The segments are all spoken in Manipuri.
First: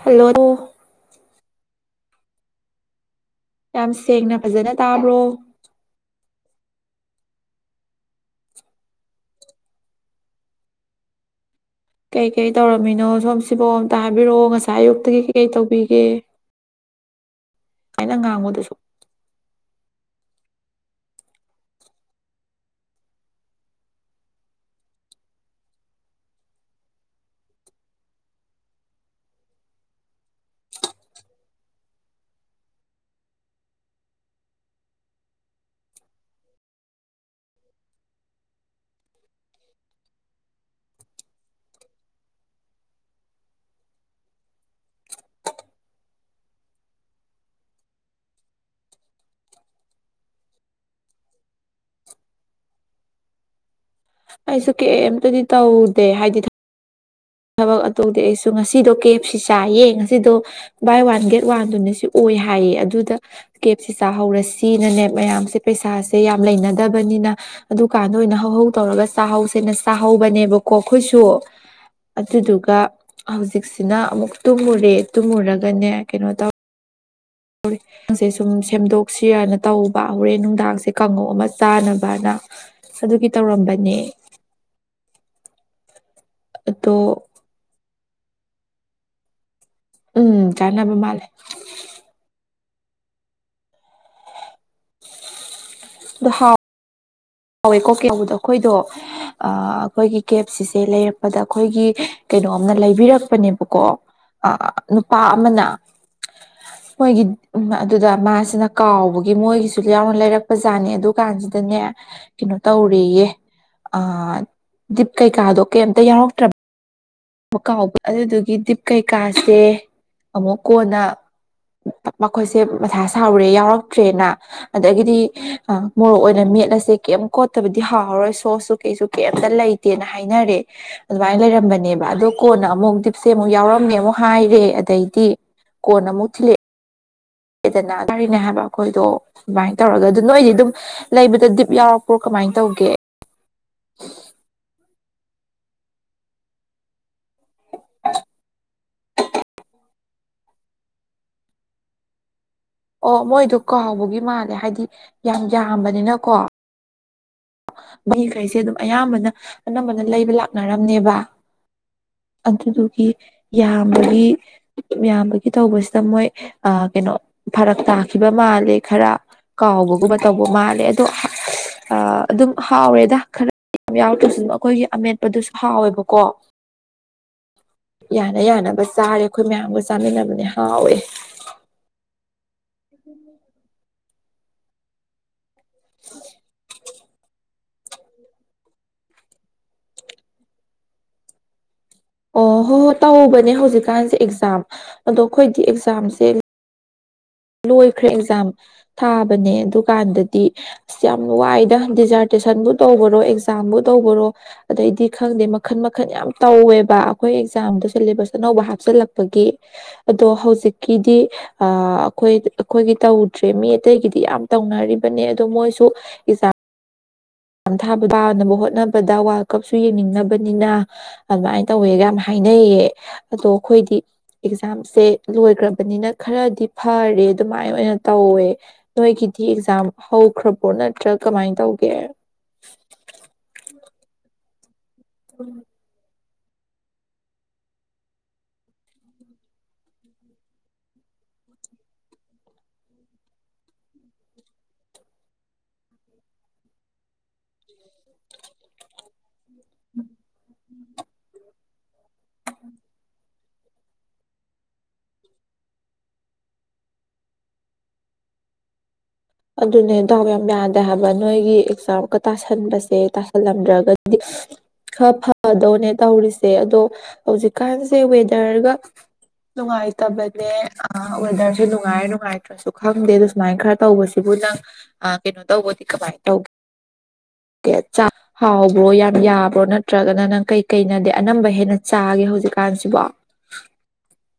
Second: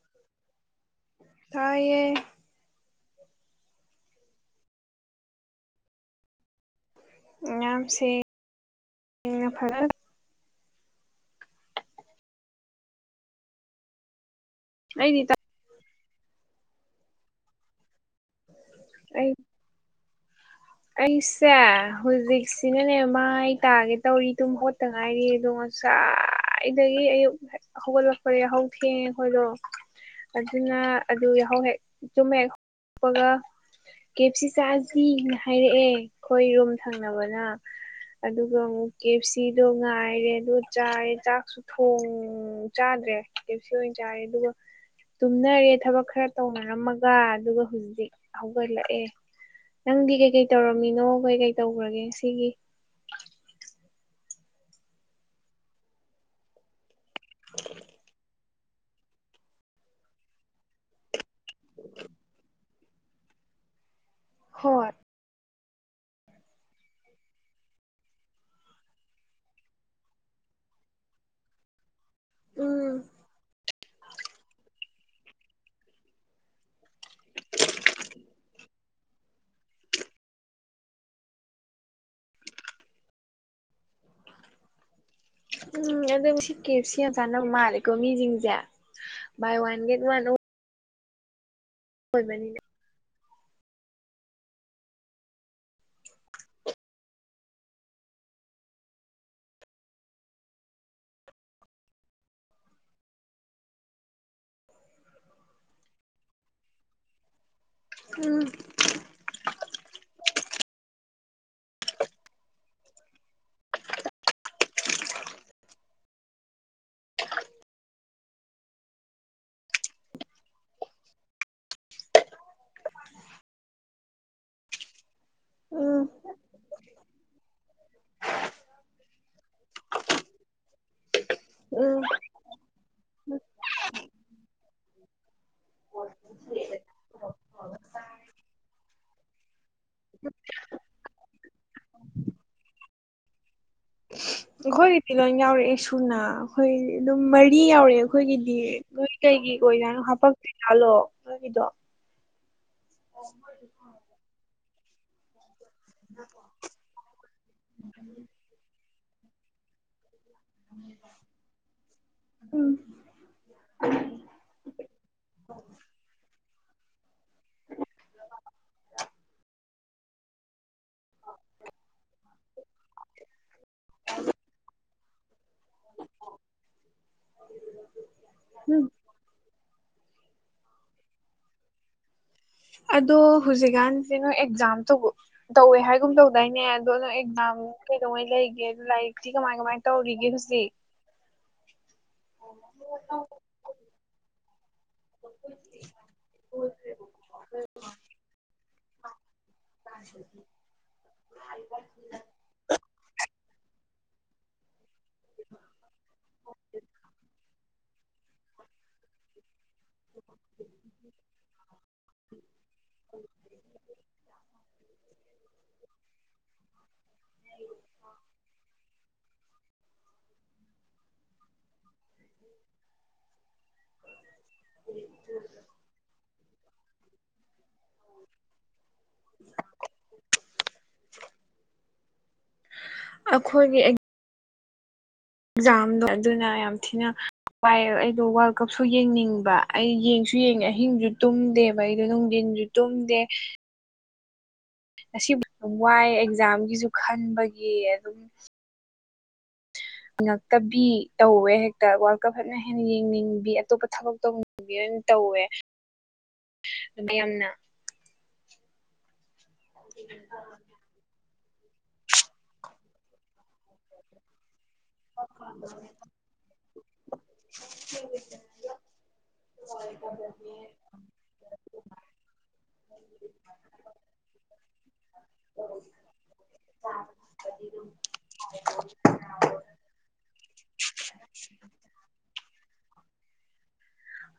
ꯍꯜꯂꯣꯗꯣ ꯇꯥꯏꯌꯦ ꯌꯥꯝ ꯁꯦꯡꯅ ꯐꯖꯅ ꯇꯥꯕ꯭ꯔꯣ ꯌꯥꯝ ꯁꯦꯡꯅ ꯐꯖꯅ ꯀꯩ ꯀꯩ ꯇꯧꯔꯝꯃꯤꯅꯣ ꯁꯣꯝ ꯁꯤꯕꯨ ꯑꯝꯇ ꯍꯥꯏꯕꯤꯔꯛꯑꯣ ꯉꯁꯥꯏ ꯑꯩꯗꯤ ꯑꯌꯨꯛꯇꯒꯤ ꯇꯥ ꯀꯩꯀꯩ ꯇꯧꯕꯤꯒꯦ ꯑꯩꯅ ꯉꯥꯡꯕꯗꯨꯁꯨ ꯑꯩ ꯑꯩꯁꯦ ꯍꯧꯖꯤꯛꯁꯤꯅꯅꯦ ꯃꯥꯏ ꯇꯥꯒꯦ ꯇꯧꯔꯤ ꯇꯨꯝ ꯍꯧꯒꯠꯇ ꯉꯥꯏꯔꯤ ꯑꯗꯣ ꯁꯥꯏꯗꯒꯤ ꯑꯌꯨꯛ ꯍꯧꯒꯠꯂꯛꯄ ꯌꯥꯍꯧ ꯊꯦꯡꯉꯦ ꯑꯈꯣꯏꯗꯣ ꯑꯗꯨꯅ ꯑꯗꯨ ꯌꯥꯍꯧ ꯍꯦꯛ ꯇꯨꯝ ꯍꯦꯛ ꯍꯧꯒꯠꯂꯛꯄꯒ ꯀꯦ ꯑꯦꯞ ꯁꯤ ꯆꯥꯁꯤꯅ ꯍꯥꯏꯔꯛꯑꯦ ꯑꯈꯣꯏ ꯔꯨꯝ ꯊꯪꯅꯕꯅ ꯑꯗꯨꯒ ꯑꯃꯨꯛ ꯀꯦ ꯑꯦꯞ ꯁꯤꯗꯣ ꯉꯥꯏꯔꯦ ꯑꯗꯨ ꯆꯥꯏꯔꯦ ꯆꯥꯛꯁꯨ ꯊꯣꯡ ꯆꯥꯗ꯭ꯔꯦ ꯀꯦꯑꯦꯞ ꯁꯤ ꯑꯣꯏꯅ ꯆꯥꯔꯦ ꯑꯗꯨꯒ ꯇꯨꯝꯅꯔꯦ ꯊꯕꯛ ꯈꯔ ꯇꯧꯅꯔꯝꯃꯒ ꯑꯗꯨꯒ ꯍꯧꯖꯤꯛ ꯍꯧꯒꯠꯂꯛꯑꯦ ꯅꯪꯗꯤ ꯀꯩꯀꯩ ꯇꯧꯔꯝꯃꯤꯅꯣ ꯀꯩ ꯀꯩ ꯇꯧꯈ꯭ꯔꯒꯦ ꯉꯁꯤꯒꯤ ꯑꯩꯁꯨ ꯀꯩ ꯑꯝꯇꯗꯤ ꯇꯧꯗꯦ ꯍꯥꯏꯗꯤ ꯊꯕꯛ ꯑꯗꯨ ꯇꯧꯗꯤ ꯑꯩꯁꯨ ꯉꯁꯤꯗꯣ ꯀꯦ ꯑꯦꯞ ꯁꯤ ꯆꯥꯏꯌꯦ ꯉꯁꯤꯗꯣ ꯕꯥꯏ ꯋꯥꯟ ꯒꯦꯠ ꯋꯥꯟꯗꯨꯅꯁꯨ ꯑꯣꯏ ꯍꯥꯏꯌꯦ ꯑꯗꯨꯗ ꯀꯦ ꯑꯦꯞ ꯁꯤ ꯍꯣꯏ ꯆꯥꯍꯧꯔꯁꯤꯅꯅꯦ ꯃꯌꯥꯝꯁꯦ ꯄꯩꯁꯥꯁꯦ ꯌꯥꯝ ꯂꯩꯅꯗꯕꯅꯤꯅ ꯑꯗꯨꯀꯥꯟꯗ ꯑꯣꯏꯅ ꯍꯧꯍꯧ ꯇꯧꯔꯒ ꯆꯥꯍꯧꯁꯦꯅ ꯆꯥꯍꯧꯕꯅꯦꯕꯀꯣ ꯑꯈꯣꯏꯁꯨ ꯑꯗꯨꯗꯨꯒ ꯎꯝ ꯍꯧꯖꯤꯛꯁꯤꯅ ꯑꯃꯨꯛ ꯇꯨꯝꯃꯨꯔꯦ ꯇꯨꯝꯃꯨꯔꯒꯅꯦ ꯀꯩꯅꯣ ꯇꯧ [unintelligible] ꯁꯦ ꯁꯨꯝ ꯁꯦꯝꯗꯣꯛꯁꯤꯔꯅ ꯇꯧꯕ ꯍꯣꯔꯦꯟ ꯅꯨꯡꯗꯥꯡꯁꯦ ꯀꯥꯡꯉꯧ ꯑꯃ ꯆꯥꯅꯕꯅ ꯑꯗꯨꯒꯤ ꯇꯧꯔꯝꯕꯅꯦ ꯎꯝ ꯑꯗꯨꯕꯨꯗꯤ ꯀꯦ ꯑꯦꯞ ꯁꯤ ꯑꯗꯣ ꯌꯥꯝ ꯆꯥꯅꯩ ꯅꯪ ꯃꯥꯜꯂꯤꯀꯣ ꯃꯤꯁꯤꯡꯁꯦ ꯕꯥꯢ ꯋꯥꯟ ꯒꯦꯠ ꯋꯥꯟ ꯎꯝ ꯆꯥꯅꯕ ꯃꯥꯜꯂꯦ ꯑꯣꯏꯕꯅꯤꯅꯥ ꯑꯗꯨ ꯍꯥꯎ ꯍꯥꯎꯋꯦꯀꯣ [unintelligible] ꯑꯈꯣꯏꯗꯣ ꯑ ꯑꯈꯣꯏꯒꯤ ꯀꯦ ꯑꯦꯞ ꯁꯤ ꯁꯦ ꯂꯩꯔꯛꯄꯗ ꯑꯈꯣꯏꯒꯤ ꯀꯩꯅꯣꯝꯅ ꯂꯩꯕꯤꯔꯛꯄꯅꯦꯕꯀꯣ ꯑ ꯅꯨꯄꯥ ꯑꯃꯅ ꯃꯣꯏꯒꯤ ꯎꯝ ꯑꯗꯨꯗ ꯎꯝ ꯃꯥꯁꯤꯅ ꯀꯥꯎꯕꯒꯤ ꯃꯣꯏꯒꯤꯁꯨ ꯌꯥꯎꯅ ꯂꯩꯔꯛꯄ ꯖꯥꯠꯅꯤ ꯑꯗꯨ ꯀꯥꯟꯁꯤꯗꯅꯦ ꯀꯩꯅꯣ ꯇꯧꯔꯦꯌꯦ ꯗꯤꯞ ꯀꯩꯀꯥꯗꯣ ꯀꯩꯝꯇ ꯌꯥꯎꯔꯛꯇ꯭ꯔꯕ ꯃꯀꯥꯎꯕ ꯑꯗꯨꯗꯨꯒꯤ ꯗꯤꯞ ꯀꯩꯀꯥꯁꯦ ꯑꯃꯨꯛ ꯀꯣꯟꯅ ꯃꯈꯣꯏꯁꯦ ꯃꯊꯥ ꯁꯥꯎꯔꯦ ꯌꯥꯎꯔꯛꯇ꯭ꯔꯦꯅ ꯑꯗꯒꯤꯗꯤ ꯎꯝ ꯃꯣꯔꯣꯛ ꯑꯣꯏꯅ ꯑꯗꯨꯅ ꯃꯦꯠ ꯑꯁꯦ ꯀꯩꯝ ꯀꯣꯠꯇꯕꯗꯤ ꯍꯥꯎꯔꯔꯣꯏ ꯁꯣꯁꯁꯨ ꯀꯩꯁꯨ ꯀꯩꯝꯇ ꯂꯩꯇꯦꯅ ꯍꯥꯏꯅꯔꯦ ꯑꯗꯨꯃꯥꯢ ꯂꯩꯔꯝꯕꯅꯦ ꯎꯝ ꯑꯗꯨ ꯀꯣꯟꯅ ꯑꯃꯨꯛ ꯗꯤꯞꯁꯦ ꯑꯃꯨꯛ ꯌꯥꯎꯔꯝꯃꯦ ꯑꯃꯨꯛ ꯍꯥꯏꯔꯦ ꯑꯗꯩꯗꯤ ꯀꯣꯟꯅ ꯑꯃꯨꯛ ꯊꯤꯜꯂꯛꯑꯦ ꯑꯦꯗꯅ ꯀꯔꯤꯅꯦ ꯍꯥꯏꯕ ꯑꯈꯣꯏꯗꯣ ꯑꯗꯨꯃꯥꯏꯅ ꯇꯧꯔꯒ ꯑꯗꯨ ꯅꯣꯏꯗꯤ ꯑꯗꯨꯝ ꯂꯩꯕꯗ ꯗꯤꯞ ꯌꯥꯎꯔꯛꯄ꯭ꯔꯣ ꯀꯃꯥꯏꯅ ꯇꯧꯒꯦ [unintelligible] ꯑꯈꯣꯏꯒꯤꯗꯤ ꯂꯣꯏ ꯌꯥꯎꯔꯛꯑꯦ ꯁꯨꯅꯥ ꯑꯈꯣꯏ ꯑꯗꯨꯝ ꯃꯔꯤ ꯌꯥꯎꯔꯛꯑꯦ ꯑꯈꯣꯏꯒꯤꯗꯤ ꯅꯣꯏ ꯀꯩꯒꯤ ꯑꯣꯏꯖꯥꯠꯅꯣ ꯍꯥꯄꯛꯇꯤꯖꯥꯠꯂꯣ ꯅꯣꯏꯒꯤꯗꯣ ꯑꯣ ꯃꯣꯏꯗꯣ ꯀꯥꯎꯕꯒꯤ ꯃꯥꯜꯂꯦ ꯍꯥꯏꯗꯤ ꯌꯥꯝ ꯌꯥꯝꯕꯅꯤꯅꯀꯣ ꯃꯤꯈꯩꯁꯦ ꯑꯗꯨꯝ ꯑꯌꯥꯝꯕꯅ ꯑꯅꯝꯕꯅ ꯂꯩꯕ ꯂꯥꯛ ꯅꯔꯝꯅꯦꯕ ꯎꯝ ꯑꯗꯨꯗꯨꯒꯤ ꯌꯥꯝꯕꯒꯤ ꯌꯥꯝꯕꯒꯤ ꯇꯧꯕꯁꯤꯗ ꯃꯣꯏ ꯑ ꯀꯩꯅꯣ ꯐꯔꯛ ꯇꯥꯈꯤꯕ ꯃꯥꯜꯂꯦ ꯈꯔ ꯀꯥꯎꯕꯒꯨꯝꯕ ꯇꯧꯕ ꯃꯥꯜꯂꯦ ꯑꯗꯣ ꯑ ꯑꯗꯨꯝ ꯍꯥꯎꯔꯦꯗ ꯈꯔ ꯀꯩꯝ ꯌꯥꯎꯗ꯭ꯔꯁꯨ ꯑꯈꯣꯏꯒꯤ ꯑꯃꯦꯠꯄꯗꯨꯁꯨ ꯍꯥꯎꯋꯦꯕꯀꯣ [unintelligible] ꯌꯥꯅ ꯎꯝ ꯌꯥꯅꯕ ꯆꯥꯔꯦ ꯑꯈꯣꯏ ꯃꯌꯥꯝꯒ ꯆꯥꯃꯤꯟꯅꯕꯅꯦ ꯍꯥꯎꯋꯤ ꯑꯗꯣ ꯍꯧꯖꯤꯛꯀꯥꯟꯁꯦ ꯅꯣꯏ ꯑꯦꯛꯖꯥꯝ ꯇꯧꯕ ꯇꯧꯋꯦ ꯍꯥꯏꯒꯨꯝ ꯇꯧꯗꯥꯏꯅꯦ ꯑꯗꯣꯝ ꯑꯦꯛꯖꯥꯝ ꯀꯩꯗꯧꯉꯩ ꯂꯩꯒꯦ ꯑ ꯂꯥꯏꯔꯤꯛꯇꯤ ꯀꯃꯥꯏ ꯀꯃꯥꯏꯅ ꯇꯧꯔꯤꯒꯦ ꯍꯧꯖꯤꯛ [inaudible] ꯑꯣ ꯍꯣꯏ ꯍꯣꯏ ꯇꯧꯕꯧꯕꯅꯦ ꯍꯧꯖꯤꯛꯀꯥꯟꯁꯦ ꯑꯦꯛꯖꯥꯝ ꯑꯗꯣ ꯑꯩꯈꯣꯏꯗꯤ ꯑꯦꯛꯖꯥꯝꯁꯦ ꯂꯣꯏꯈ꯭ꯔꯦ ꯑꯦꯛꯖꯥꯝ ꯊꯥꯕꯅꯦ ꯑꯗꯨꯀꯥꯟꯗꯗꯤ ꯌꯥꯝꯅ ꯋꯥꯏꯗ ꯗꯤꯖꯥꯔꯇꯦꯁꯟꯕꯨ ꯇꯧꯕꯔꯣ ꯏ ꯑꯦꯛꯖꯥꯝꯕꯨ ꯇꯧꯕꯔꯣ ꯑꯗꯩꯗꯤ ꯈꯪꯗꯦ ꯃꯈꯟ ꯃꯈꯟ ꯌꯥꯝ ꯇꯧꯋꯦꯕ ꯑꯩꯈꯣꯏ ꯑꯦꯛꯖꯥꯝꯗꯣ ꯁꯤꯦꯂꯦꯕꯁ ꯑꯅꯧꯕ ꯍꯥꯞꯆꯤꯜꯂꯛꯄꯒꯤ ꯑꯗꯣ ꯍꯧꯖꯤꯛꯀꯤꯗꯤ ꯑꯥ ꯑꯩꯈꯣꯏ ꯑꯩꯈꯣꯏꯒꯤ ꯇꯧꯗ꯭ꯔꯦ ꯃꯤ ꯑꯇꯩꯒꯤꯗꯤ ꯌꯥꯝ ꯇꯧꯅꯔꯤꯕꯅꯦ ꯑꯗꯣ ꯃꯣꯏꯁꯨ ꯑꯦꯛꯖꯦꯝ ꯊꯥ ꯄꯥꯅꯕ ꯍꯣꯠꯅꯕꯗ ꯋꯥꯔꯜꯗ ꯀꯞꯁꯨ ꯌꯦꯡꯅꯤꯡꯅꯕꯅꯤꯅ ꯑꯗꯨꯃꯥꯏꯅ ꯇꯧꯋꯦꯒ ꯌꯥꯝ ꯍꯥꯏꯅꯩꯌꯦ ꯑꯗꯣ ꯑꯩꯈꯣꯏꯗꯤ ꯑꯦꯛꯖꯥꯝꯁꯦ ꯂꯣꯏꯈ꯭ꯔꯕꯅꯤꯅ ꯈꯔꯗꯤ ꯐꯔꯦ ꯑꯗꯨꯃꯥꯏꯅ ꯑꯣꯏꯅ ꯇꯧꯋꯦ ꯅꯣꯏꯒꯤꯗꯤ ꯑꯦꯛꯖꯥꯝ ꯍꯧꯈ꯭ꯔꯕ꯭ꯔꯣ ꯅꯠꯇ꯭ꯔ ꯀꯃꯥꯏꯅ ꯇꯧꯒꯦ꯫ ꯑꯩꯈꯣꯏꯒꯤ ꯑꯦꯛ ꯗꯣ ꯑꯗꯨꯅ ꯌꯥꯝ ꯊꯤꯅ ꯋꯥꯏ ꯑꯩꯗꯣ ꯋꯥꯔꯜ ꯀꯞꯁꯨ ꯌꯦꯡꯅꯤꯡꯕ ꯑꯩ ꯌꯦꯡꯁꯨ ꯌꯦꯡꯉꯦ ꯑꯍꯤꯡꯁꯨ ꯇꯨꯝꯗꯦꯕ ꯑꯩꯗꯣ ꯅꯨꯡꯊꯤꯟꯁꯨ ꯇꯨꯝꯗꯦ ꯉꯁꯤꯕꯨ ꯋꯥꯏ ꯑꯦꯛꯖꯥꯝꯒꯤꯁꯨ ꯈꯟꯕꯒꯤ ꯑꯗꯨꯝ [inaudible] ꯉꯛꯇꯕꯤ ꯇꯧꯋꯦ ꯍꯦꯛꯇ ꯋꯥꯔꯜ ꯀꯞ ꯐꯖꯟ ꯍꯦꯟꯅ ꯌꯦꯡꯅꯤꯡꯕꯤ ꯑꯇꯣꯞꯄ ꯊꯕꯛ ꯇꯧꯅꯤꯡ ꯇꯧꯋꯦ ꯑꯗꯨ ꯌꯥꯝꯅ ꯑꯗꯨꯅꯦ ꯗꯥꯎ ꯌꯝ ꯌꯗꯦꯕꯥ ꯅꯣꯏꯒꯤ ꯑꯦꯛꯖꯥꯝꯒ ꯇꯥꯁꯟꯕꯁꯦ ꯇꯥꯁꯜꯂꯝꯗ꯭ꯔꯒꯗꯤ ꯈꯔ ꯐꯗꯧꯅꯦ ꯇꯧꯔꯤꯁꯦ ꯑꯗꯣ ꯍꯧꯖꯤꯛꯀꯥꯟꯁꯦ ꯋꯦꯗꯔꯒ ꯅꯨꯡꯉꯥꯏꯇꯕꯅꯦ ꯑ ꯋꯦꯗꯔꯁꯦ ꯅꯨꯡꯉꯥꯏ ꯅꯨꯡꯉꯥꯏꯇ꯭ꯔꯁꯨ ꯈꯪꯗꯦ ꯑꯗ ꯁꯨꯃꯥꯏꯅ ꯈꯔ ꯇꯧꯕꯁꯦ ꯁꯤꯕꯨ ꯅꯪ ꯑ ꯀꯩꯅꯣ ꯇꯧꯕꯗꯤ ꯀꯃꯥꯏꯅ ꯇꯧꯒꯦ ꯀꯦ ꯆꯥꯛ ꯍꯥꯎꯕ꯭ꯔꯣ ꯌꯥꯝ ꯌꯥꯕ꯭ꯔꯣ ꯅꯠꯇ ꯅꯠꯇ꯭ꯔꯒꯅ ꯅꯪ ꯀꯩꯀꯩꯅꯗꯤ ꯑꯅꯝꯕ ꯍꯦꯟꯅ ꯆꯥꯒꯦ ꯍꯧꯖꯤꯛꯀꯥꯟꯁꯤꯕꯣ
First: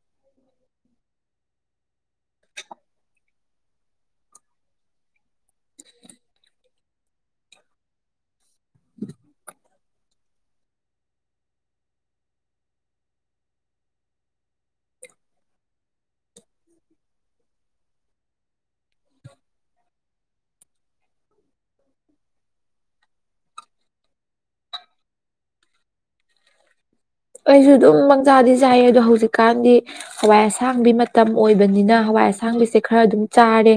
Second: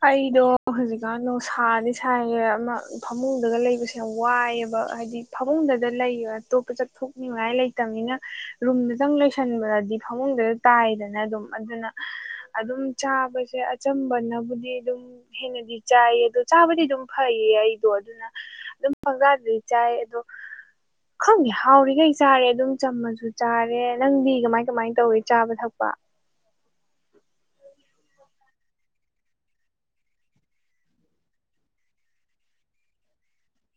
ꯑꯩꯗꯣ ꯍꯧꯖꯤꯛꯀꯥꯟ ꯅꯨꯁꯥꯗꯤ ꯁꯥꯥꯏꯒꯦ ꯑꯃ ꯐꯃꯨꯡꯗꯒ ꯂꯩꯕꯁꯦ ꯌꯥꯝ ꯋꯥꯏꯑꯦꯕ ꯍꯥꯏꯗꯤ ꯐꯃꯨꯡꯗꯗ ꯂꯩ ꯑꯇꯣꯞꯄ ꯆꯠꯊꯣꯛꯅꯤꯡꯉꯥꯏ ꯂꯩꯇꯕꯅꯤꯅ ꯔꯨꯝꯗꯇꯪ ꯂꯩꯣꯏꯁꯟꯕꯗꯤ ꯐꯃꯨꯡꯗꯗ ꯇꯥꯏꯗꯅ ꯑꯗꯨꯝ ꯑꯗꯨꯅ ꯑꯗꯨꯝ ꯆꯥꯕꯁꯦ ꯑꯆꯝꯕꯅ ꯕꯨꯗꯤ ꯑꯗꯨꯝ ꯍꯦꯟꯅꯗꯤ ꯆꯥꯏꯌꯦ ꯑꯗꯣ ꯆꯥꯕꯗꯤ ꯑꯗꯨꯝ ꯐꯩꯌꯦ ꯑꯩꯗꯣ ꯑꯗꯨꯅ ꯑꯗꯨꯝ ꯄꯪꯆꯥꯗꯗꯤ ꯆꯥꯏ ꯑꯗꯣ ꯈꯪꯗꯦ ꯍꯥꯎꯔꯤꯈꯩ ꯆꯥꯔꯦ ꯑꯗꯨꯝ ꯆꯝꯃꯁꯨ ꯆꯥꯔꯦ ꯅꯪꯗꯤ ꯀꯃꯥꯏ ꯀꯃꯥꯏꯅ ꯇꯧꯋ ꯆꯥꯕ ꯊꯛꯄ ꯑꯩꯁꯨ ꯑꯗꯨꯝ ꯄꯪꯆꯥꯗꯤ ꯆꯥꯏꯌꯦ ꯑꯗꯣ ꯍꯧꯖꯤꯛꯀꯥꯟꯗꯤ ꯍꯋꯥꯏ ꯑꯁꯥꯡꯕꯤ ꯃꯇꯝ ꯑꯣꯏꯕꯅꯤꯅ ꯍꯋꯥꯏ ꯑꯁꯥꯡꯕꯤꯁꯦ ꯈꯔ ꯑꯗꯨꯝ ꯆꯥꯔꯦ꯫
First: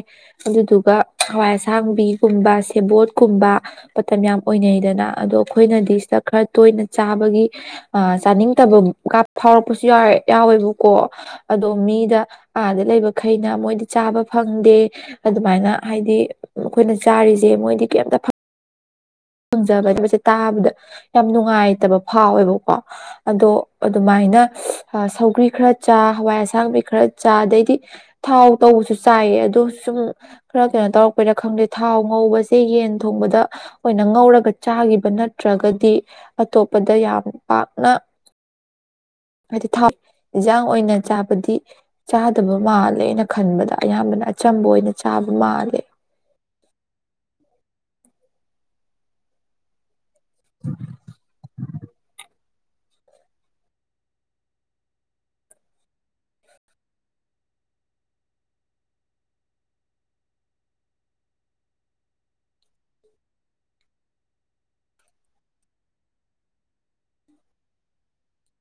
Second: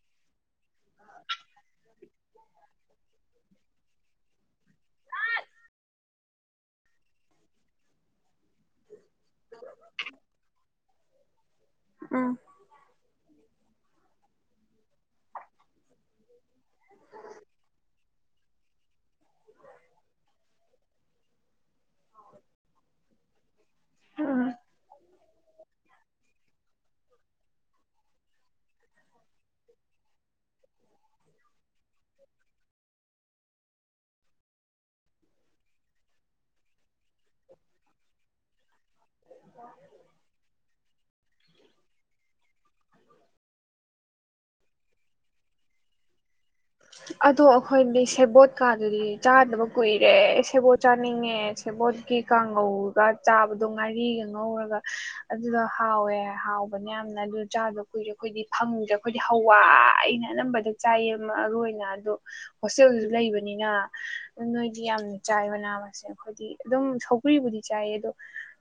ꯑꯗꯨꯗꯨꯒ ꯍꯋꯥꯏ ꯑꯁꯥꯡꯕꯤꯒꯨꯝꯕ ꯁꯦꯕꯣꯠꯀꯨꯝꯕ ꯃꯇꯝ ꯌꯥꯝ ꯑꯣꯏꯅꯩꯗꯅ ꯑꯗꯣ ꯑꯩꯈꯣꯏꯅꯗꯤ ꯁꯤꯗ ꯈꯔ ꯇꯣꯏꯅ ꯆꯥꯕꯒꯤ ꯑ ꯆꯥꯅꯤꯡꯗꯕꯒ ꯐꯥꯎꯔꯛꯄꯁꯨ ꯌꯥꯎ ꯌꯥꯎꯋꯦꯕꯀꯣ ꯑꯗꯣ ꯃꯤꯗ ꯎꯝ ꯑꯥꯗ ꯂꯩꯕꯈꯩꯅ ꯃꯣꯏꯗꯤ ꯆꯥꯕ ꯐꯪꯗꯦ ꯑꯗꯨꯃꯥꯏꯅ ꯍꯥꯏꯗꯤ ꯑꯩꯈꯣꯏꯅ ꯆꯥꯔꯤꯁꯦ ꯃꯣꯏꯗꯤ ꯀꯩꯝꯇ ꯐꯪ ꯐꯪꯖꯗꯕ ꯍꯥꯏꯕꯁꯦ ꯇꯥꯕꯗ ꯌꯥꯝ ꯅꯨꯡꯉꯥꯏꯇꯕ ꯐꯥꯎꯋꯦꯕꯀꯣ ꯑꯗꯣ ꯑꯗꯨꯃꯥꯏꯅ ꯎꯝ ꯁꯧꯒ꯭ꯔꯤ ꯈꯔ ꯆꯥ ꯍꯋꯥꯏ ꯑꯁꯥꯡꯕꯤ ꯈꯔ ꯆꯥ ꯑꯗꯩꯗꯤ ꯊꯥꯎ ꯇꯧꯕꯁꯨ ꯆꯥꯏꯌꯦ ꯑꯗꯣ ꯁꯨꯝ ꯈꯔ ꯀꯩꯅꯣ ꯇꯧꯔꯛꯄꯩꯔ ꯈꯪꯗꯦ ꯊꯥꯎ ꯉꯧꯕꯁꯦ ꯌꯦꯟ ꯊꯣꯡꯕꯗ ꯑꯣꯏꯅ ꯉꯧꯔꯒ ꯆꯥꯈꯤꯕ ꯅꯠꯇ꯭ꯔꯒꯗꯤ ꯑꯇꯣꯞꯄꯗ ꯌꯥꯝ ꯄꯥꯛꯅ ꯍꯥꯏꯗꯤ ꯊꯥꯎ ꯏꯟꯁꯥꯡ ꯑꯣꯏꯅ ꯆꯥꯕꯗꯤ ꯆꯥꯗꯕ ꯃꯥꯜꯂꯦ ꯑꯩꯅ ꯈꯟꯕꯗ꯫ ꯑꯌꯥꯝꯕꯅ ꯑꯆꯝꯕ ꯑꯣꯏꯅ ꯆꯥꯕ ꯃꯥꯜꯂꯦ꯫ ꯑꯗꯣ ꯑꯩꯈꯣꯏꯗꯤ ꯁꯦꯕꯣꯠꯀꯥꯗꯨꯗꯤ ꯆꯥꯗꯕ ꯀꯨꯏꯔꯦ ꯁꯦꯕꯣꯠ ꯆꯥꯅꯤꯡꯉꯦ ꯁꯦꯕꯣꯠ ꯀꯤ ꯀꯥꯡꯉꯧꯒ ꯆꯥꯕꯗꯣ ꯉꯥꯔꯤꯒ ꯉꯧꯔꯒ ꯑꯗꯨꯗꯣ ꯍꯥꯎꯋꯦ ꯍꯥꯎꯕꯅꯦ ꯌꯥꯝꯅ ꯑꯗꯨ ꯆꯥꯗꯣ ꯀꯨꯏꯔꯦ ꯑꯩꯈꯣꯏꯗꯤ ꯐꯪꯗ꯭ꯔꯦ ꯑꯩꯈꯣꯏꯗꯤ ꯍꯋꯥꯏꯅ ꯑꯅꯝꯕꯗ ꯆꯥꯏꯌꯦ ꯑꯃ ꯑꯔꯨ ꯑꯣꯏꯅ ꯑꯗꯣ ꯍꯣꯁꯇꯦꯜꯁꯨ ꯂꯩꯕꯅꯤꯅ ꯅꯣꯏꯗꯤ ꯌꯥꯝꯅ ꯆꯥꯏ ꯃꯅꯥ ꯃꯁꯤꯡ ꯁꯦ ꯑꯩꯈꯣꯏꯗꯤ ꯑꯗꯨꯝ ꯁꯧꯒ꯭ꯔꯤꯕꯨꯗꯤ ꯆꯥꯏꯌꯦ ꯑꯗꯣ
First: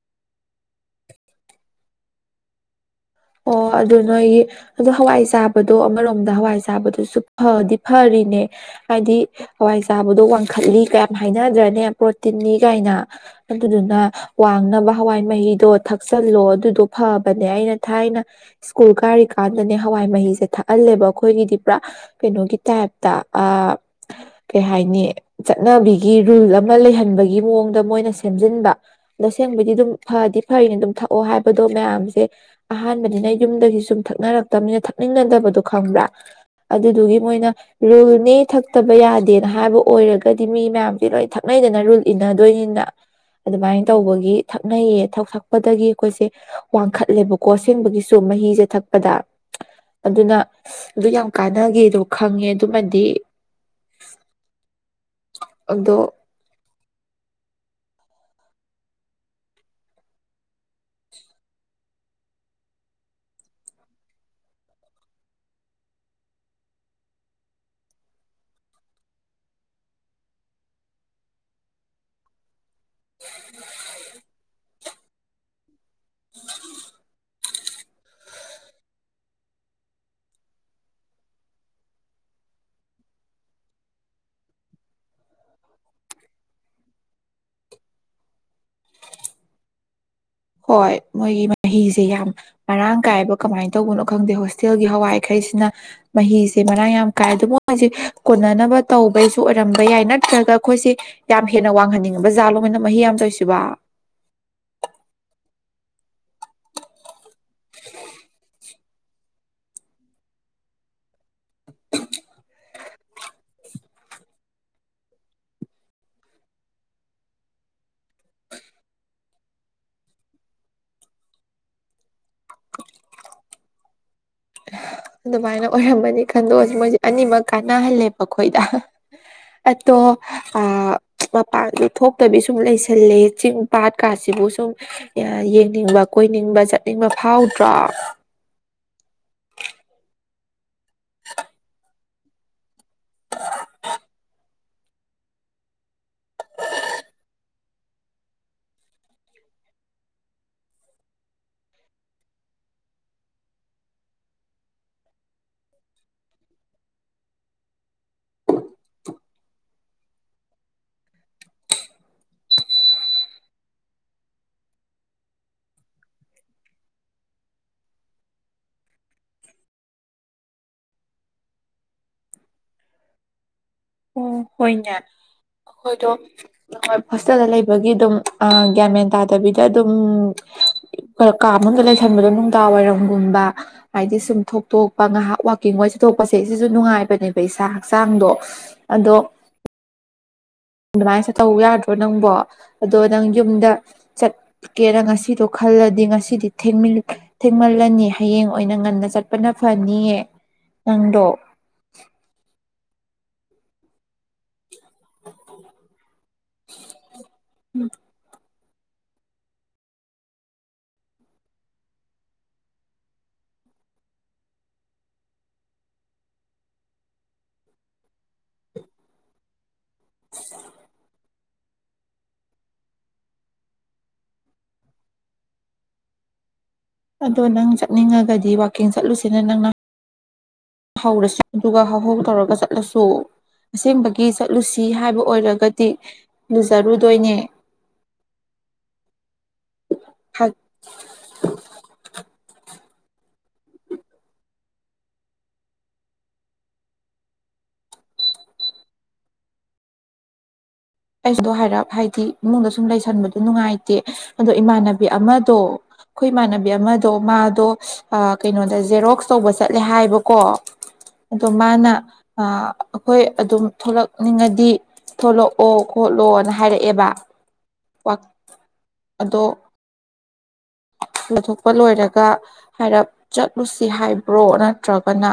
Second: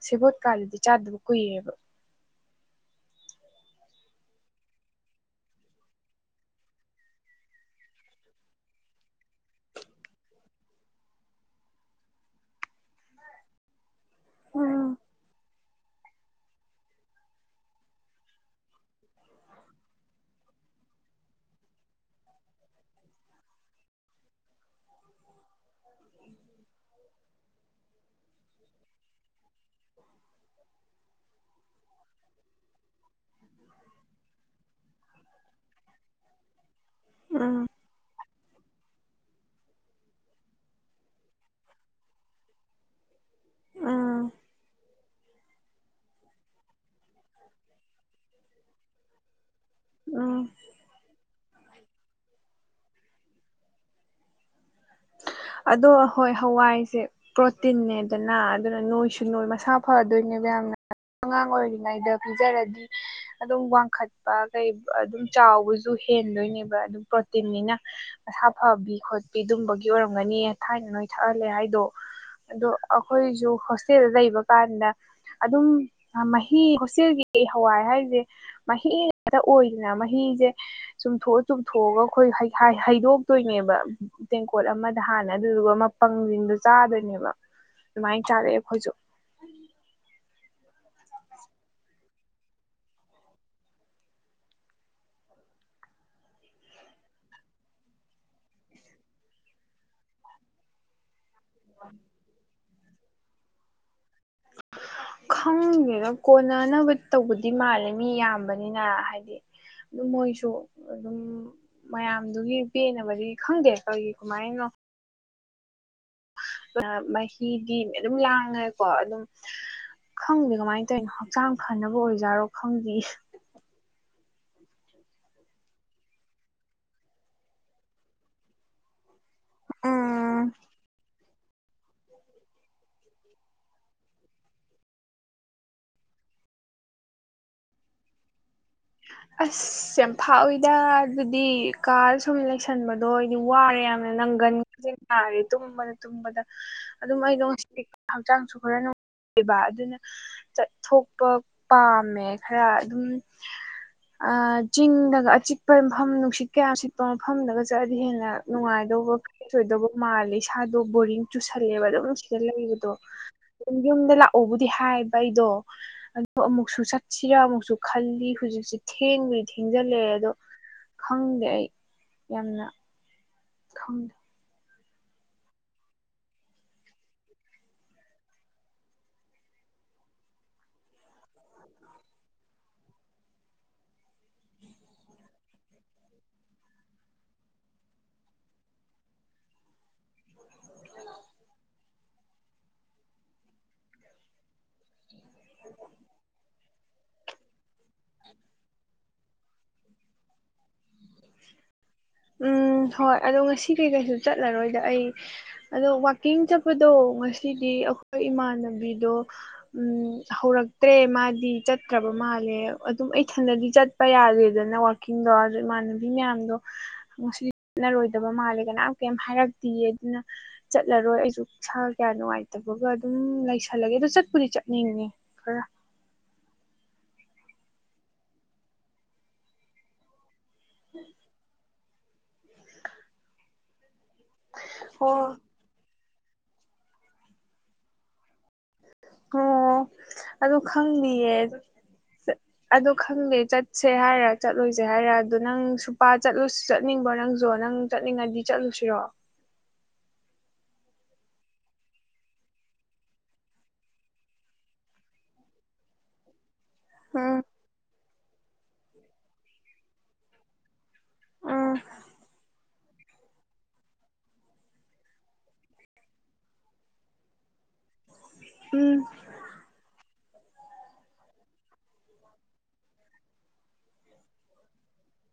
ꯁꯦꯕꯣꯠꯀꯥꯗꯨꯗꯤ ꯆꯥꯗꯕ ꯀꯨꯏꯌꯦꯕ ꯑꯣ ꯑꯗꯨ ꯅꯣꯏ ꯑꯗꯣ ꯍꯋꯥꯏ ꯆꯥꯕꯗꯣ ꯑꯃꯔꯣꯝꯗ ꯍꯋꯥꯏ ꯆꯥꯕꯗꯨꯁꯨ ꯐꯗꯤ ꯐꯔꯤꯅꯦ ꯍꯥꯏꯗꯤ ꯍꯋꯥꯏ ꯆꯥꯕꯗꯣ ꯋꯥꯡꯈꯠꯂꯤ ꯀꯌꯥꯝ ꯍꯥꯏꯅꯗ꯭ꯔꯅꯦ ꯄ꯭ꯔꯣꯇꯤꯟꯅꯤ ꯀꯥꯏꯅ ꯑꯗꯨꯗꯨꯅ ꯋꯥꯡꯅꯕ ꯎꯝ ꯍꯋꯥꯏ ꯃꯍꯤꯗꯣ ꯊꯛꯆꯜꯂꯣ ꯑꯗꯨꯗꯣ ꯐꯕꯅꯦ ꯑꯩꯅ ꯊꯥꯏꯅ ꯁ꯭ꯀꯨꯜ ꯀꯥꯔꯤꯀꯥꯟꯗꯅꯦ ꯍꯋꯥꯏ ꯃꯍꯤꯁꯦ ꯊꯥꯛꯍꯜꯂꯦꯕ ꯑꯩꯈꯣꯏꯒꯤꯗꯤ ꯄꯨꯔꯥ ꯀꯩꯅꯣ ꯇ ꯍꯥꯏꯕꯇ ꯑ ꯀꯩ ꯍꯥꯏ ꯆꯠꯅꯕꯤꯒꯤ ꯔꯨꯜ ꯑꯃ ꯂꯩꯍꯟꯕꯒꯤ ꯃꯑꯣꯡꯗ ꯃꯣꯏꯅ ꯁꯦꯝꯖꯤꯟꯕ ꯇꯁꯦꯡꯕꯗꯤ ꯑꯗꯨꯝ ꯐꯗꯤ ꯐꯩꯅꯤ ꯑꯗꯨꯝ ꯊꯛꯑꯣ ꯍꯥꯏꯕꯗꯣ ꯃꯌꯥꯝꯁꯦ ꯑꯍꯥꯟꯕꯗꯤꯅ ꯌꯨꯝꯗꯒꯤ ꯁꯨꯝ ꯊꯛꯅꯔꯛꯇꯕꯅꯤꯅ ꯊꯛꯅꯤꯡꯅꯗꯕꯗꯣ ꯈꯪꯕ꯭ꯔꯥ ꯑꯗꯨꯗꯨꯒꯤ ꯃꯣꯏꯅ ꯎꯝ ꯔꯨꯜꯅꯤ ꯊꯛꯇꯕ ꯌꯥꯗꯦꯅ ꯍꯥꯏꯕ ꯑꯣꯏꯔꯒꯗꯤ ꯃꯤ ꯃꯌꯥꯝꯁꯦ ꯂꯣꯏ ꯊꯛꯅꯩꯗꯅ ꯔꯨꯜ ꯏꯟꯅꯗꯣꯏꯅꯤꯅ ꯑꯗꯨꯃꯥꯏꯅ ꯎꯝ ꯇꯧꯕꯒꯤ ꯊꯛꯅꯩꯌꯦꯛ ꯁꯛꯄꯗꯒꯤ ꯑꯩꯈꯣꯏꯁꯦ ꯋꯥꯡꯈꯠꯂꯦꯕꯀꯣ ꯀꯣꯠꯁꯦꯡꯕꯒꯤꯁꯨ ꯃꯍꯤꯁꯦ ꯊꯛꯄꯗ ꯑꯗꯨꯅ ꯎꯝ ꯑꯗꯨ ꯌꯥꯝ ꯀꯥꯟꯅꯒꯦꯗꯣ ꯈꯪꯉꯦ ꯑꯗꯨꯃꯗꯤ ꯑꯗꯣ ꯍꯣꯏ ꯍꯋꯥꯏꯁꯦ ꯄ꯭ꯔꯣꯇꯤꯟꯅꯦꯗꯅ ꯑꯗꯨꯅ ꯅꯣꯏꯁꯨ ꯅꯣꯏ ꯃꯁꯥ ꯐꯗꯣꯏꯅꯦꯕ ꯌꯥꯝꯅ ꯑꯉꯥꯡ ꯑꯣꯏꯔꯤꯉꯩꯗ ꯄꯤꯖꯔꯗꯤ ꯑꯗꯨꯝ ꯋꯥꯡꯈꯠꯄ ꯀꯩ ꯑꯗꯨꯝ ꯆꯥꯎꯕꯁꯨ ꯍꯦꯟꯗꯣꯏꯅꯦꯕ ꯑꯗꯨꯝ ꯄ꯭ꯔꯣꯇꯤꯟꯅꯤꯅ ꯁꯥ ꯐꯕꯤ ꯈꯣꯠꯄꯤ ꯑꯗꯨꯝꯕꯒꯤ ꯑꯣꯏꯔ ꯐꯪꯒꯅꯤ ꯊꯥꯏꯅ ꯅꯣꯏ ꯊꯛꯍꯜꯂꯦ ꯍꯥꯏꯗꯣ ꯑꯗꯣ ꯑꯩꯈꯣꯏꯁꯨ ꯍꯣꯁꯇꯦꯜꯗ ꯂꯩꯕ ꯀꯥꯟꯗ ꯑꯗꯨꯝ ꯃꯍꯤ ꯍꯣꯁꯦꯜꯒꯤ ꯑꯩ ꯍꯋꯥꯏ ꯍꯥꯏꯔꯤꯁꯦ ꯃꯍꯤꯇ ꯑꯣꯏꯗꯅ ꯃꯍꯤꯁꯦ ꯆꯨꯝꯊꯣꯛꯑ ꯆꯨꯝꯊꯣꯛꯑꯒ ꯑꯩꯈꯣꯏ ꯍꯩꯗꯣꯛꯇꯣꯏꯅꯦꯕ ꯇꯦꯡꯀꯣꯠ ꯑꯃ ꯑꯗ ꯍꯥꯟꯅ ꯑꯗꯨꯗꯨꯒ ꯃꯄꯪꯁꯤꯡꯗꯣ ꯆꯥꯗꯣꯏꯅꯦꯕ ꯑꯗꯨꯃꯥꯏꯅ ꯆꯥꯔꯛꯑꯦ ꯑꯩꯈꯣꯏꯁꯨ ꯍꯣꯏ ꯃꯣꯏꯒꯤ ꯃꯍꯤꯁꯦ ꯌꯥꯝ ꯃꯔꯥꯡ ꯀꯥꯏꯕ ꯀꯃꯥꯏꯅ ꯇꯧꯕꯅꯣ ꯈꯪꯗꯦ ꯍꯣꯁꯇꯦꯜꯒꯤ ꯍꯋꯥꯏꯈꯩꯁꯤꯅ ꯃꯍꯤꯁꯦ ꯃꯔꯥꯡ ꯌꯥꯝ ꯀꯥꯏꯗꯣ ꯃꯣꯏꯁꯦ ꯀꯣꯟꯅꯅꯕ ꯇꯧꯕꯩꯁꯨ ꯑꯣꯏꯔꯝꯕ ꯌꯥꯏ ꯅꯠꯇ꯭ꯔꯒ ꯑꯩꯈꯣꯏꯁꯦ ꯌꯥꯝ ꯍꯦꯟꯅ ꯋꯥꯡꯍꯟꯅꯤꯡꯉꯕ ꯖꯥꯠꯂꯣ ꯃꯣꯏꯅ ꯃꯍꯤ ꯌꯥꯝ ꯇꯧꯁꯤꯕ ꯈꯪꯗꯦꯅ ꯀꯣꯟꯅꯅꯕ ꯇꯧꯕꯗꯤ ꯃꯥꯜꯂꯦ ꯃꯤ ꯌꯥꯝꯌꯥꯝꯕꯅꯤꯅ ꯍꯥꯏꯗꯤ ꯑꯗꯨꯝ ꯃꯣꯏꯁꯨ ꯑꯗꯨꯝ ꯃꯌꯥꯝꯗꯨꯒꯤ ꯄꯦꯟꯅꯕꯗꯤ ꯈꯪꯗꯦ ꯀꯔꯤꯒꯤ ꯀꯃꯥꯏꯅꯣ ꯃꯍꯤꯗꯤ ꯑꯗꯨꯝ ꯂꯥꯡꯉꯦꯀꯣ ꯑꯗꯨꯝ ꯈꯪꯗꯦ ꯀꯃꯥꯏꯅ ꯇꯧꯔꯤꯅꯣ ꯍꯛꯆꯥꯡ ꯐꯅꯕ ꯑꯣꯏꯖꯥꯠꯔꯣ ꯈꯪꯗꯦ ꯑꯗꯨꯃꯥꯏꯅ ꯑꯣꯏꯔꯝꯝꯕꯅꯤ ꯈꯟꯗꯣꯛꯑꯁꯤ ꯃꯣꯏꯁꯦ ꯑꯅꯤꯃꯛ ꯀꯥꯟꯅꯍꯜꯂꯦꯕꯈꯣꯏꯗ ꯑꯗꯣ ꯎꯝ ꯃꯄꯥꯟꯗ ꯊꯣꯛꯇꯕꯤ ꯁꯨꯝ ꯂꯩꯁ ꯊꯜꯂꯦ ꯆꯤꯡ ꯄꯥꯠꯀꯥꯁꯤꯕꯨ ꯁꯨꯝ ꯌꯦꯡꯅꯤꯡꯕ ꯀꯣꯏꯅꯤꯡꯕ ꯆꯠꯅꯤꯡꯕ ꯐꯥꯎꯗ꯭ꯔꯥ ꯑꯁ ꯌꯥꯝꯐꯥꯛꯑꯣꯏꯗ ꯑꯗꯨꯗꯤ ꯀꯥ ꯁꯨꯝ ꯂꯩꯁꯟꯕꯗꯣ ꯍꯥꯏꯗꯤ ꯋꯥꯔꯦ ꯌꯥꯝꯅ ꯅꯪꯒꯟ ꯈꯁꯤꯟ ꯅꯥꯔꯦ ꯇꯨꯝꯕ ꯇꯨꯝꯕꯗ ꯑꯗꯨꯝ ꯑꯩ ꯅꯨꯡꯁꯤ ꯍꯛꯆꯥꯡꯁꯨ ꯈꯔ ꯅꯨꯡꯉꯥꯏꯕ ꯑꯗꯨꯅ ꯆꯠꯊꯣꯛꯄ ꯄꯥꯝꯃꯦ ꯈꯔ ꯑꯗꯨꯝ [inaudible] ꯆꯤꯡꯗꯒ ꯑꯆꯤꯛꯄ ꯃꯐꯝ ꯅꯨꯡꯁꯤꯠ ꯀꯌꯥ ꯁꯤꯛꯄ ꯃꯐꯝꯗꯒ ꯆꯠꯑꯗꯤ ꯍꯦꯟꯅ ꯅꯨꯡꯉꯥꯏꯗꯧꯕ ꯁꯣꯏꯗꯧꯕ ꯃꯥꯜꯂꯦ ꯏꯁꯥꯗꯣ ꯕꯣꯔꯤꯡ ꯆꯨꯁꯜꯂꯦꯕ ꯑꯗꯨꯝ ꯅꯨꯡꯁꯤꯗ ꯂꯩꯕꯗꯣ ꯑꯗꯨꯝ ꯌꯨꯝꯗ ꯂꯥꯛꯎꯕꯨꯗꯤ ꯍꯥꯏꯕ ꯑꯩꯗꯣ ꯑ ꯑꯃꯨꯛꯁꯨ ꯆꯠꯁꯤꯔ ꯑꯃꯨꯛꯁꯨ ꯈꯜꯂꯤ ꯑꯩ ꯍꯧꯖꯤꯛꯁꯦ ꯊꯦꯡꯕꯨꯗꯤ ꯊꯦꯡꯖꯤꯜꯂꯛꯑꯦ ꯑꯗꯣ ꯈꯪꯗꯦ ꯑꯩ ꯌꯥꯝꯅ ꯈꯪ ꯑꯣ ꯍꯣꯏꯅꯦ ꯍꯣꯏꯗꯣ ꯍꯣꯁꯇꯦꯜꯗ ꯂꯩꯕꯒꯤ ꯑꯗꯨꯝ ꯑ ꯒ꯭ꯌꯥꯟꯃꯦꯟ ꯇꯥꯗꯕꯤꯗ ꯑꯗꯨꯝ ꯀꯥ ꯑꯅꯨꯡꯗ ꯂꯩꯁꯟꯕꯗꯣ ꯅꯨꯡꯗꯥꯡ ꯋꯥꯏꯔꯝꯒꯨꯝꯕ ꯍꯥꯏꯗꯤ ꯁꯨꯝ ꯊꯣꯛꯇꯣꯛꯄ ꯉꯥꯏꯍꯥꯛ ꯋꯥꯛꯀꯤꯡ ꯑꯣꯏ ꯊꯣꯠꯊꯣꯛꯄꯁꯦ ꯁꯤꯁꯨ ꯅꯨꯡꯉꯥꯏꯕꯅꯦꯕ ꯏꯁꯥ ꯍꯛꯆꯥꯡꯗꯣ ꯑꯗꯣ ꯑꯗꯨꯃꯥꯏꯅ ꯆꯠꯇꯧ ꯌꯥꯗ꯭ꯔꯣ ꯅꯪꯕꯣ ꯑꯗꯣ ꯅꯪ ꯌꯨꯝꯗ ꯆꯠ ꯀꯦꯔ ꯉꯁꯤꯗꯣ ꯈꯜꯂꯗꯤ ꯉꯁꯤꯗꯤ ꯊꯦꯡꯃꯤꯜ ꯊꯦꯡꯃꯜꯂꯅꯤ ꯍꯌꯦꯡ ꯑꯣꯏꯅ ꯉꯟꯅ ꯆꯠꯄꯅ ꯐꯅꯤꯌꯦ ꯅꯪꯗꯣ ꯎꯝ ꯍꯣꯏ ꯑꯗꯣ ꯉꯁꯤ ꯀꯩꯀꯩꯁꯨ ꯆꯠꯂꯔꯣꯏꯗ ꯑꯩ ꯑꯗꯣ ꯋꯥꯛꯀꯤꯡ ꯆꯠꯄꯗꯣ ꯉꯁꯤꯗꯤ ꯑꯩꯈꯣꯏ ꯏꯃꯥꯟꯅꯕꯤꯗꯣ ꯎꯝ [inaudible] ꯍꯧꯔꯛꯇ꯭ꯔꯦ ꯃꯥꯗꯤ ꯆꯠꯇ꯭ꯔꯕ ꯃꯥꯜꯂꯦ ꯑꯗꯨꯝ ꯑꯩꯊꯟꯗꯗꯤ ꯆꯠꯄ ꯌꯥꯗꯦꯗꯅ ꯀꯤꯡꯗꯣ ꯏꯃꯥꯟꯅꯕꯤ ꯃꯌꯥꯝꯗꯣ ꯉꯁꯤ ꯂꯣꯏꯗꯕ ꯃꯥꯟꯂꯦ ꯀꯅꯥꯝ ꯀꯔꯤꯝ ꯍꯥꯏꯔꯛꯇꯦꯑ ꯑꯗꯨꯅ ꯆꯠꯂꯔꯣꯏ ꯑꯩꯁꯨ ꯁꯥ ꯀꯌꯥ ꯅꯨꯡꯉꯥꯏꯇꯕꯒ ꯑꯗꯨꯝ ꯂꯩꯁꯜꯂꯒꯦ ꯑꯗꯨ ꯆꯠꯄꯨꯗꯤ ꯆꯠꯅꯤꯡꯉꯦ ꯐꯔ ꯑꯗꯣ ꯅꯪ ꯆꯠꯅꯤꯡꯉꯒꯗꯤ ꯋꯥꯛꯀꯤꯡ ꯆꯠꯂꯨꯁꯤꯅ ꯅꯪꯅ ꯍꯧꯔꯁꯤ ꯑꯗꯨꯒ ꯍꯧꯍꯧ ꯇꯧꯔꯒ ꯆꯠꯂꯁꯨ ꯑꯁꯦꯡꯕꯒꯤ ꯆꯠꯂꯨꯁꯤ ꯍꯥꯏꯕ ꯍꯣꯏ ꯑꯣꯏꯔꯒꯗꯤ ꯂꯨꯖꯔꯨꯗꯣꯏꯅꯦ ꯎꯝ ꯑꯗꯨ ꯈꯪꯗꯤꯌꯦ ꯑꯗꯣ ꯈꯪꯗꯦ ꯆꯠꯁꯦ ꯍꯥꯏꯔ ꯆꯠꯂꯣꯏꯁꯦ ꯍꯥꯏꯔ ꯑꯗ ꯅꯪ ꯁꯨꯄꯥ ꯆꯠꯂꯨ ꯆꯠꯅꯤꯡꯕꯣ ꯅꯪꯖꯨ ꯅꯪ ꯆꯠꯅꯤꯡꯉꯥꯗꯤ ꯆꯠꯂꯨꯁꯤꯔꯣ ꯑꯩꯗꯣ ꯍꯥꯏꯔꯞ ꯍꯥꯏꯗꯤ ꯏꯃꯨꯡꯗ ꯁꯨꯝ ꯂꯩꯁꯟꯕꯗꯣ ꯅꯨꯡꯉꯥꯏꯇꯦ ꯑꯗꯣ ꯏꯃꯥꯟꯅꯕꯤ ꯑꯃꯗꯣ ꯑꯩꯈꯣꯏ ꯏꯃꯥꯟꯅꯕꯤ ꯑꯃꯗꯣ ꯎꯝ ꯃꯥꯗꯣ ꯀꯩꯅꯣꯗ ꯖꯦꯔꯣꯛꯁ ꯇꯧꯕ ꯆꯠꯂꯦ ꯍꯥꯏꯑꯦꯕꯀꯣ ꯑꯗꯣ ꯎꯝ ꯃꯥꯅ ꯑꯩꯈꯣꯏ ꯑꯗꯨꯝ ꯊꯣꯛꯂꯛꯅꯤꯡꯉꯗꯤ ꯊꯣꯂꯣꯛ ꯑꯣ ꯈꯣꯠꯂꯣ ꯑꯅ ꯍꯥꯏꯔꯛꯑꯦꯕ ꯎꯝ ꯑꯗꯣ ꯂꯨꯊꯣꯛꯄ ꯂꯣꯏꯔꯒ ꯍꯥꯏꯔꯞ ꯆꯠꯂꯨꯁꯤ ꯍꯥꯏꯕ꯭ꯔꯣ ꯅꯠꯇ꯭ꯔꯒꯅ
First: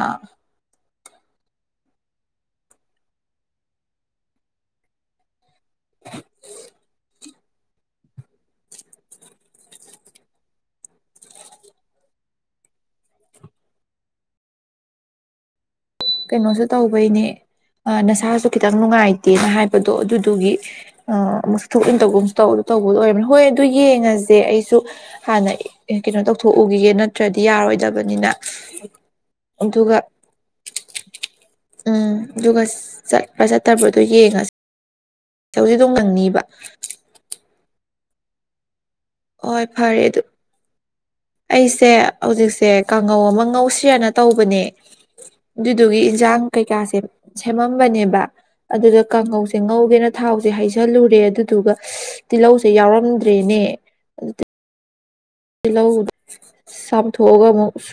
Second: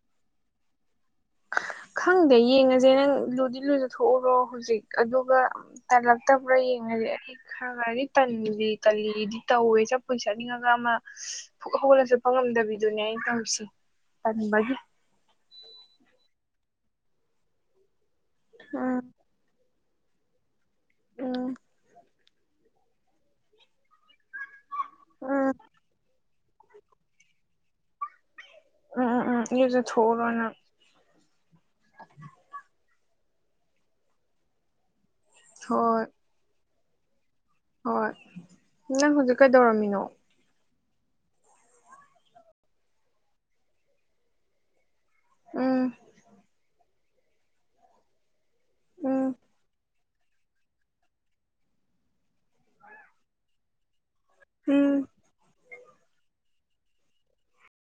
ꯈꯪꯗꯦ ꯌꯦꯡꯉꯁꯦ ꯅꯪ ꯂꯨꯗꯤ ꯂꯨꯖꯊꯣꯛꯎꯔꯣ ꯍꯧꯖꯤꯛ ꯑꯗꯨꯒ ꯇꯟꯂꯥꯛꯇꯕꯔ ꯌꯦꯡꯉꯖꯦ ꯑꯩ ꯈꯔ ꯈꯔꯗꯤ ꯇꯟꯂꯤ ꯇꯜꯂꯤꯗꯤ ꯇꯧꯋꯦ ꯆꯠꯄꯨꯗꯤ ꯆꯠꯅꯤꯡꯉꯒ ꯑꯃ ꯄꯨꯛ ꯍꯧꯈꯠꯂꯒ ꯆꯠꯄ ꯉꯝꯗꯕꯤꯗꯨꯅꯦ ꯑꯩꯅ ꯇꯧꯔꯤꯁꯤ ꯄꯜꯕꯒꯤ ꯀꯩꯅꯣꯁꯨ ꯇꯧꯕꯩꯅꯦ ꯑ ꯅꯁꯥꯁꯨ ꯈꯤꯇꯪ ꯎꯝ ꯅꯨꯡꯉꯥꯏꯇꯦꯅ ꯍꯥꯏꯕꯗꯣ ꯑꯗꯨꯗꯨꯒꯤ ꯑ ꯎꯝ ꯑꯃꯨꯛ ꯊꯣꯛ ꯏꯟ ꯇꯧꯒꯨꯝꯁꯨ ꯇꯧ ꯇꯧꯕꯗꯣ ꯑꯣꯏꯔꯕꯅꯤ ꯍꯣꯏ ꯑꯗꯨ ꯌꯦꯡꯉ ꯁꯦ ꯑꯩꯁꯨ ꯍꯥꯟꯅ ꯎꯝ ꯀꯩꯅꯣ ꯇꯧꯊꯣꯛꯎꯒꯤꯒꯦ ꯅꯠꯇ꯭ꯔꯗꯤ ꯌꯥꯔꯣꯏꯗꯕꯅꯤꯅ ꯎꯝ ꯎꯝ ꯎꯝ ꯑꯗꯨꯒ ꯏꯔꯨꯖꯊꯣꯛꯎꯔꯣ ꯅꯪ ꯎꯝ ꯑꯗꯨꯒ ꯆꯠꯄ ꯆꯠꯇꯕꯗꯣ ꯌꯦꯡꯉꯁꯤ ꯇꯧꯗꯤꯗꯨꯝ ꯍꯣꯏ ꯉꯪꯅꯤꯕ ꯍꯣꯏ ꯅꯪ ꯍꯧꯖꯤꯛ ꯍꯣꯏ ꯀꯩꯗꯧꯔꯝꯃꯤꯅꯣ ꯐꯔꯦ ꯑꯗꯨ ꯑꯩꯁꯦ ꯍꯧꯖꯤꯛꯁꯦ ꯀꯥꯡꯉꯧ ꯑꯃ ꯉꯧꯁꯤꯔꯅ ꯇꯧꯕꯅꯦ ꯎꯝ ꯑꯗꯨꯗꯨꯒꯤ ꯏꯟꯁꯥꯡ ꯀꯩꯀꯥꯁꯦ ꯁꯦꯝꯃꯝꯕꯅꯦꯕ ꯑꯗꯨꯗ ꯎꯝ ꯀꯥꯡꯉꯧꯁꯦ ꯉꯧꯒꯦꯅ ꯊꯥꯎꯁꯦ ꯍꯩꯖꯜꯂꯨꯔꯦ ꯑꯗꯨꯗꯨꯒ ꯇꯤꯜꯍꯧꯁꯦ ꯌꯥꯎꯔꯝꯗ꯭ꯔꯦꯅꯦ ꯎꯝ ꯇꯤꯍꯧꯗ ꯆꯥꯝꯊꯣꯛꯑꯒ ꯑꯃꯨꯛ ꯁꯣꯏ